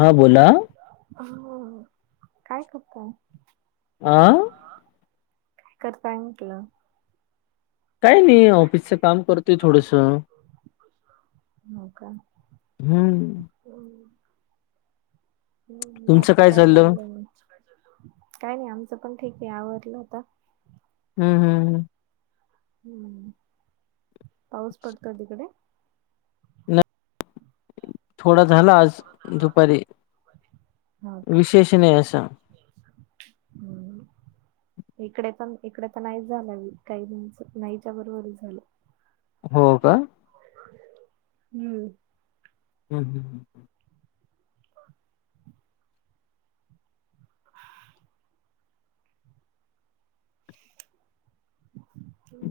हा बोला. हा, काय करताय? आ? काय करताय म्हटलं? काही नाही ऑफिसच काम करतोय थोडसं. हो का? हं. [unintelligible] तुमचं बाकी काय चाललं? चाललंय मग? काय नाही आमचं पण ठीक आहे आवडलं आता. हं, हं, हं. हम्म, पाऊस पडतोय तिकडे? [unintelligible] थोडा झाला आज दुपारी‌. हो का? विशेष नाही अस. [unintelligible] इकडे पण, इकडे तर नाही झालं काहीच, नाहीच्या बरोबरच झालं. हो का? हं. [unintelligible]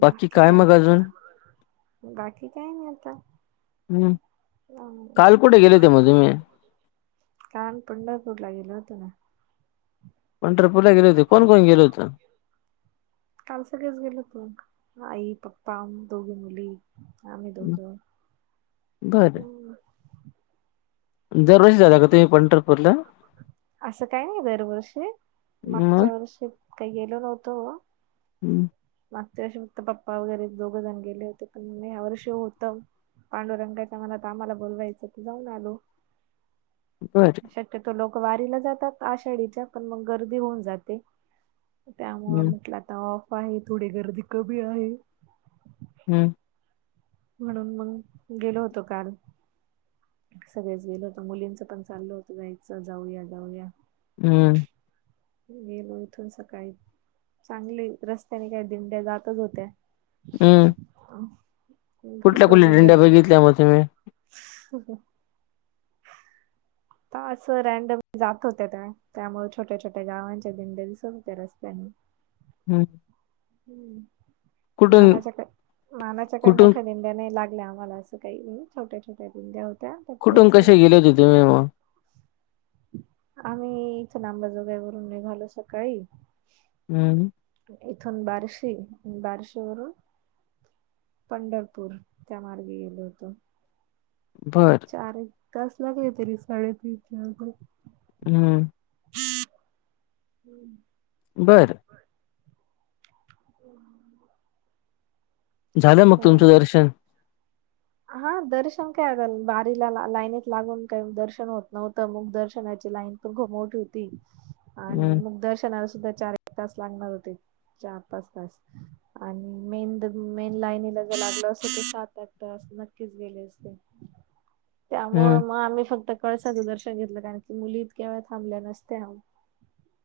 बाकी काय? बाकी काय नाही आता. हं. [unintelligible] काल कुठे गेले होते मग तुम्ही? काल पंढरपूरला गेलो होतो ना. पंढरपूला गेले होते. कोण, कोण गेले होतं? काल सगळेच गेलो होतो, आई, पप्पा, दोघी मुली, आम्ही हं. दोघं. बरं. दरवर्षी हं. जाता का तुम्ही पंढरपूरला? असं काही नाही दरवर्षी, मग? मागच्या वर्षी काही गेलो नव्हतो. [unintelligible] मागच्या वर्षी फक्त पप्पा वगैरे दोघं जण गेले होते, पण मी ह्या वर्षे होतं. पांडुरंगायचा मला तर आम्हाला बोलवायचं त जाऊन आलो. बरं. शक्यतो लोक वारीला जातात आषाढीच्या, पण मग गर्दी होऊन जाते. त्यामुळे हं, म्हटलं आता ऑफ आहे, थोडी गर्दी कमी आहे. हम्म. म्हणून मंग गेलो होतो काल. सगळ्याच गेलो होतो. मुलींचं पण चालू होतं, जायचं जाऊया, जाऊया हं. गेलो इथून सकाळी चांगली रस्त्याने काय दिंड्या जातच होत्या. हं. [inaudible] कुठल्या कुठ दिंड्या बघितल्या मग तुम्ही? [unintelligible] आ असं रँडमली जात होते त्या, त्यामुळे छोट्या, छोट्या गावांचे दिंडे दिसून होते रस्त्याने. [unintelligible] ह, कुठून मानाच्या काय मानाच्या काय कुठून मोठ्याने त्या नाही लागल्या आम्हाला अस काही छोट्या- छोट्याया [unintelligible] होत्या. त्या कुठून पोहोचल्या. कसे गेले होते तुम्ही मग? आम्ही इथ लांबाजोगावरून निघालो सकाळी हम्म. इथून बार्शी आणि बार्शी वरून पंढरपूर त्या मार्गी गेलो होतो. बरं. चार एक तास लागले तरी साडेतीस हम्म [inaudible] बर! [unintelligible] झालं मग चालेल. तुमचं दर्शन? हा दर्शन काय आता बारीला लाईनीत लागून काय दर्शन होत नव्हतं. मग दर्शनाची लाईन घमोट होती. आणि हम्. दर्शनाला सुद्धा चार एक तास लागणार होते, चार पाच तास आणि मेन मेन द लाईनीला जर लागलं असंल ते सात आठ [unintelligible] नक्कीच गेले असते, त्यामुळ हं, मग आम्ही फक्त कळसाचं दर्शन घेतलं कारण की मुली इतक्या वेळ थांबल्या नसत्या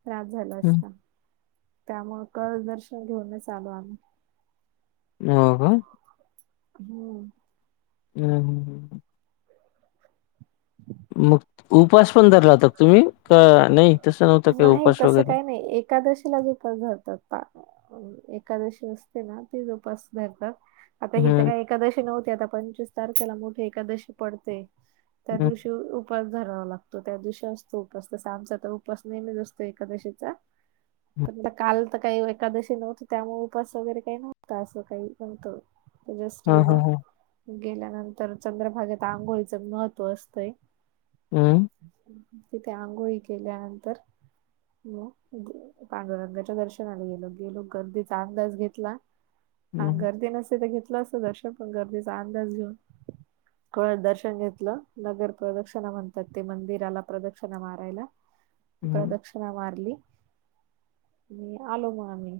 त्रास झाला हं. असता. त्यामुळं कल दर्शन घेऊनच आलो आम्ही. हो का हम्म. हम्म हम्म हम् हम्. [inaudible] मग उपास पण धरलाता तुम्ही का नाही तसं नव्हतं. काही नाही उपवास तसं वगैरे? काही नाही एकादशीलाच उपवास धरतात [unintelligible] एखकादशी असते ना तेच उपास धरतात. आता ही त हं, काय एकादशी नव्हती, आता पंचवीस तारखेला मोठी एकादशी पडते. त्या हं, दिवशी उ-उपास धरावा लागतो, त्या दिवशी असतो उपास तसा आमचा त उपवास नेहमीच असतो एकादशीचा, हं. फक्त काल आता काय एकादशी नव्हती त्यामुळे उपास वगैरे काही नव्हतं असं काही न्हवत. जष्ट हां, गेलो, हां, हां. गेल्यानंतर चंद्रभागेत आंघोळीचं महत्त्व असतंय. अम्. तिथे अंघोळी केल्यानंतर मग पांडुरंगाच्या दर्शनाला गेलो गेलो गर्दीचा अंदाज घेतला. हा हं, गर्दी नसते, तर घेतलं असतं दर्शन. पण गर्दीचा अंदाज घेऊन कळ दर्शन घेतलं नगर प्रदक्षणा म्हणतात ते मंदिराला प्रदक्षणा मारायला. हं, प्रदक्षिणा मारली आणि आलो मग आम्ही.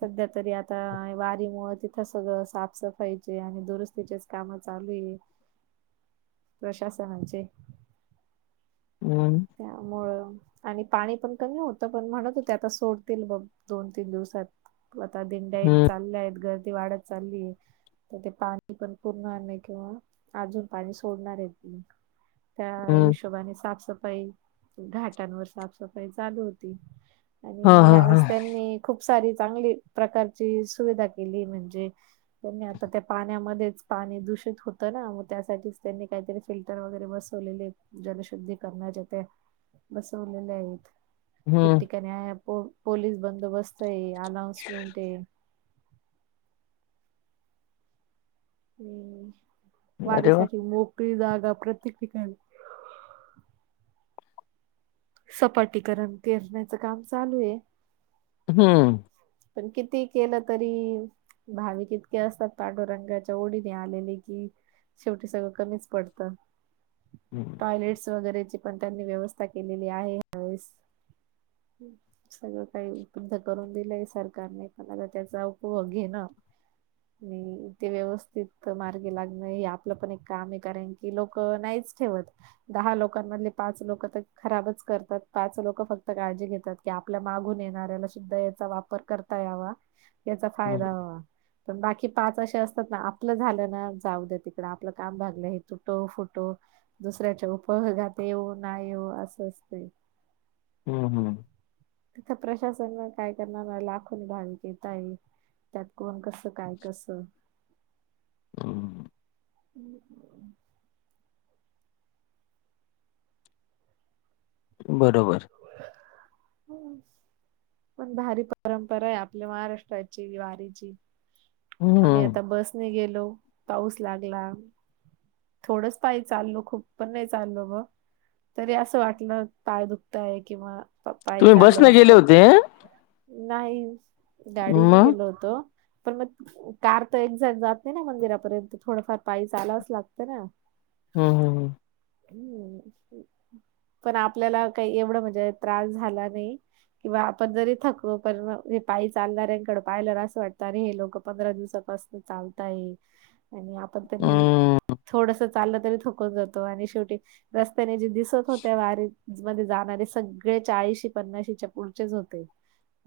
सध्या तरी आता वारी मुळ तिथं सगळं साफसफाईचे आणि दुरुस्तीचेच कामं चालू आहे. प्रशासनांचे हम्म. त्यामुळं. आणि पाणी पण कमी होत पण म्हणत होत्या आता सोडतील बघ दोन तीन दिवसात. हो आता दिंड्या येत हं, चालल्यायेत गर्दी वाढत चाललीये तर ते पाणी पण पूर्ण आणणे किंवा अजून पाणी सोडणार आयत मग. त्या हं. हिशोबाने साफसफाई घाटांनवर साफसफाई चालू होती. हां, आणि हां, हां. ह्यावेळेस त्यांनी, खूप सारी चांगली प्रकारची सुविधा केली. म्हणजे त्यांनी आता त्या पाण्यामध्येच पाणी दूषित होत ना मग त्यासाठीच त्यांनी कायतरीच फिल्टर वगैरे बसवलेलेत जलशुद्धी करणा जेवतय, बसवलेले आहेत, हं. ठिकठिक. पलीस बंदोबस्त आहे, अनौनसमेंट आहे. हम्म. अरे वाह! वारीसाठी, मोकळी, जागा, प्रत्येक ठिकाणी सपाटीकरण पेरण्याचं काम चालू आहे. हम्म. पण किती केलं तरी भाविक इतके असतात, पांडुरंगाच्या ओडीने आलेले की शेवटी सगळं कमीच पडतं, हं, टॉयलेट्स वगैरेचे पण त्यांनी व्यवस्था केलेली आहे या वेळेस. सगळं काय उपलब्ध करून दिलंय. सरकारने पण त्याचा उपभोग घेणं नाही तेे, व्यवस्थित मार्गे लागण, हे आपलं पण एक काम आहे, करायची कि, लोक नाहीच ठेवत दहा लोकांमधले, पाच लोक तर खराबच करतात. पाच लोक फक्त काळजी घेतात. कि आपल्या मागून येणाऱ्याला सुद्धा याचा वापर करता, यावा याचा हं, फायदा हवा पण बाकी पाच अशे असतात, ना आपलं झाल्या ना जाऊ द्या तिकड आपलं, काम भागलं हे तुटो फुटो दुसऱ्याच्या उपभोगात येऊना, येव असं असत. हम्म - हम्म. तिथं प्रशासन काय करणार, लाखोनी भाविक येता आहे. त्यात कोण, कसं काय कसं [inaudible] [inaudible] बरोबर. [inaudible] पण भारी परंपरा आहे, आपल्या महाराष्ट्राची, वारीची आम्ही हं. आता बसने गेलो, पाऊस लागला. थोडंच पाय चालो, खूप पण नाही चालो ग तरी असं वाटलं पाय दुखत, आहे, किंवा पायी तुम्ही बस चाललो न असं गेले काही होते? नाही गाडीने मग? गेलो होतो, पण मग कार तर एक्झॅक्ट जात नाही, ना मंदिरापर्यंत थोडंफार पायी चालाच लागतं, ना. हम्म - हम्म -हम्म. हम्म. पण आपल्याला काही एवढं म्हणजे, त्रास झाला नाही. किंवा आपण जरी थकलो, पण हे पाई चालणार आहेकड पायला असं वाटत, हे लोक पंधरा दिवसापास चालत आहे, आणि आपण तरी हम्म, थोडस चाललं तरी थोकत जातो, आणि शेवटी रस्त्याने जे दिसत होत्या, वारीत मध्ये जाणारे सगळे, चाळीशी पन्नाशीच्या पुढचेच होते.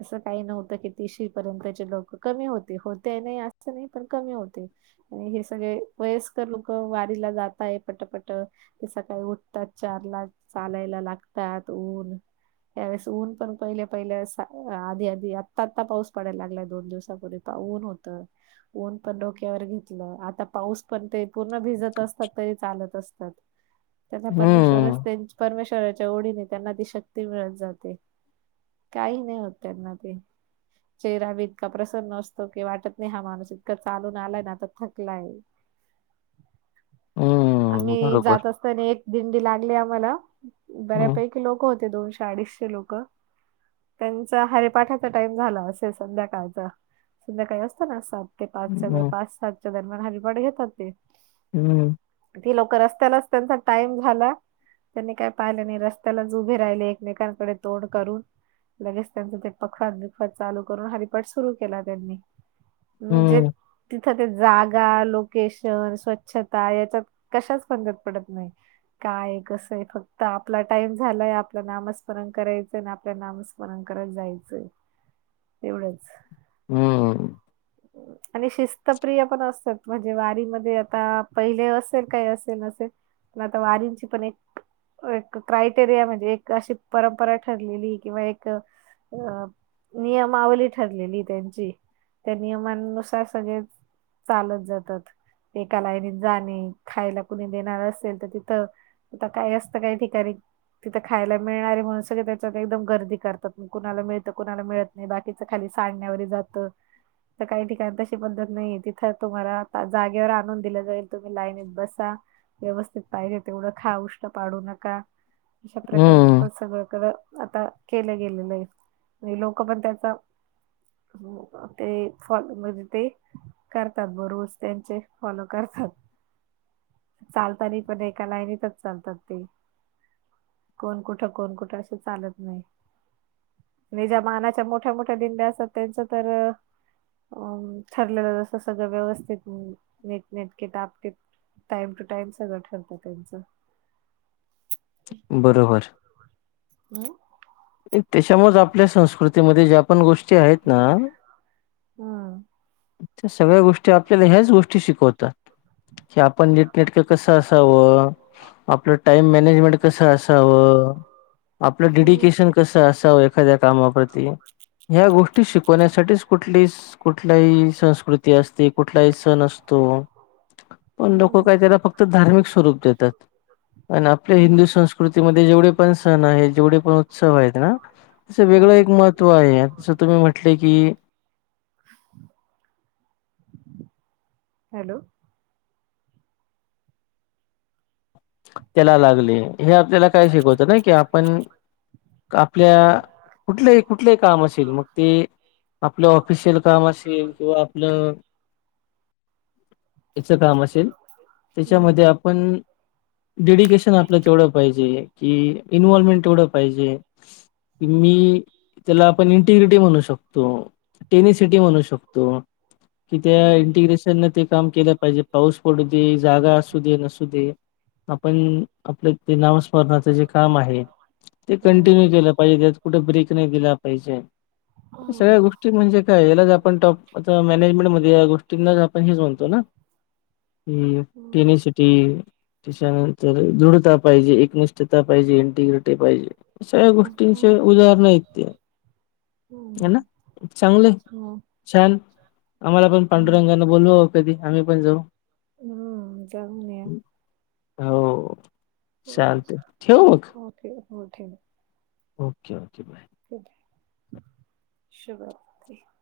असं काही नव्हतं, की तिशी पर्यंतचे लोक कमी होते, हो ते नाही असं नाही पण कमी होते. आणि हे सगळे वयस्कर लोक वारीला, जातय पटपट ते सकाळी उठतात चार ला, चालायला लागतात, ऊन त्यावेळेस ऊन पण पहिल्या -पहिल्या आधी- आधी आत्ता- आत्ता पाऊस पडायला, लागलाय, दोन दिवसापूर्वी काऊन होत. ऊन पण डोक्यावर घेतलं, आता पाऊस पण ते पूर्ण भिजत असतात, तरी चालत असतात. त्यांना, हम्म, परमेश्वरच त्यां परमेश्वराच्या ओढने त्यांना ती शक्ती मिळत जाते. काही नाही होत त्यांना ते चेहरा बी इतका प्रसन्न असतो, की वाटत नाही हा माणूस इतका चालून आलाय आणि थकलाय. हम्म, आम्ही बरोबर. जात असताना, एक दिंडी लागली आम्हाला हं, बऱ्यापैकी लोकं होते दोनशे अडीचशे लोकं त्यांचा हरीपाठाचा टाइम झाला असेल, संध्याकाळचा संध्याकाळी अस पण सात ते पाचच्या हं, पाच सातच्या दरम्यान हरिपाठ घेतात ते. हम्म. ती लोकं रस्त्यालाच त्यांचा टाइम झाला. त्यांनी काही पाहिलं नाही रस्त्यालाच उभे राहिले एकमेकांकडे तोंड करून. लगेच त्यांचा ते पखवाद बीखवाद चालू करून हरिपाठ सुरू केला त्यांनी. म्हणजे? हं, तिथं ते जागा, लोकेशन, स्वच्छता याच्यात कशाच फंदात पडत नाही. काय कसं आहे, फक्त आपला टाइम झालाय, आपलं नामस्मरण करायचंय ना आपल्या नामस्म पोरांकडे जायचंय, तेवढंच. हम्. [inaudible] आणि शिस्तप्रिय पण असतात म्हणजे वारीमध्ये आता पहिले असेल काही असेल असेल. आता वारींची पण एक एक क्रायटेरिया म्हणजे एक अशी परंपरा ठरलेली जाते किंवा एक अ मी माऊली ठरलेली आहे त्यांची. त्या नियमांनुसार सगळेच चालत जातात. एका लाईनीत जाणे खायला कुणी देणार असेल तर तिथं आता काही असतं काही ठिकाणी तिथं खायला मिळणारे म्हणून सगळे त्याच्यात एकदम गर्दी करतात कुणाला मिळतं कुणाला मिळत नाही बाकीच खाली साडण्यावरी जातं. तर काही ठिकाण तशी पद्धत नाही तिथं तुम्हाला जागेवर आणून दिलं जाईल तुम्ही लाईनीत बसा. व्यवस्थित पाहिजे तेवढं खा. उष्ट् पाडू नका अशा प्रकारे. हं, पण सगळकडं आता केलं गेलेलं आहे नाही लोक पण त्याचा हो का? ते फॉलो म्हणजे ते करतात बर रोज त्यांचे फॉलो करतात. चालतानी पण एका लाईनीतच चालतात ते. कोण कुठं कोण कुठं असं चालत नाही. णि ज्या मानाच्या मोठ्या मोठ्या दिंड्या असत त्यांचं तर अ ठरलेलं जसं सगळं व्यवस्थित नीटनेटके टापटीप. टाइम टू टाइम सगळं ठरत त्यांचं. बरोबर. हम. एक त्याच्यामुळेच आपल्या संस्कृतीमध्ये ज्या पण गोष्टी आहेत ना, हम्म त्या सगळ्या गोष्टी त्या आपल्याला ह्याच गोष्टी शिकवतात की आपण नीटनेटक कसं असावं. आपलं टाइम मॅनेजमेंट कस असाव? आपलं हम्म डेडिकेशन कसं असावं एखाद्या कामाप्रती ह्या गोष्टी शिकवण्यासाठीच कुठलीच कुठलाही संस्कृती असते, कुठलाही सण असतो पण लोक काय हम्म करतात फक्त धार्मिक स्वरूप देतात. पण आपल्या हिंदू संस्कृतीमध्ये जेवढे पण सण आहे जेवढे पण उत्सव वेगळं हम्म एक महत्त्व आहे ज तुम्ही म्हटले की हॅलो त्याला लागले हे आपल्याला काय शिकवत ना की आपण आपल्या कुठलंही कुठलेही काम असेल मग ते आपलं ऑफिशियल काम असेल किंवा आपलं [unintelligible] याच काम असेल हम्म त्याच्यामध्ये आपण डेडिकेशन आपलं तेवढं पाहिजे की इन्वॉल्मेंट तेवढं पाहिजे. कि मी त्याला आपण इंटिग्रिटी म्हणू शकतो. टेनी सिटी म्हणू शकतो. कि त्या हम्म इंटिग्रेशन न ते काम केलं पाहिजे पाऊस पडू दे जागा असू दे नसू दे. आपण आपलं ते नाव णाच जे काम आहे ते हम्म कंटिन्यू केलं पाहिजे त्यात कुठे ब्रेक नाही दिला पाहिजे. सगळ्या गोष्टी म्हणजे काय याला आपण टॉप आ मॅनेजमेंट मध्ये या गोष्टींनाच आपण हेच म्हणतो ना- [inaudible] पेनीसिटी त्याच्यानंतर दृढता पाहिजे. निष्ठता पाहिजे इंटिग्रिटी पाहिजे सगळ्या गोष्टींचे उदाहरण आहेत ते. ह ना जाऊन चांगले छान आम्हाला पण पांडुरंगाना बोलवा कधी आम्ही पण जाऊ हम् जाऊ न हो चालतंय अच्छा ठेवू मग हो ठेवा हो ठेवा. Okay okay bye. शुभ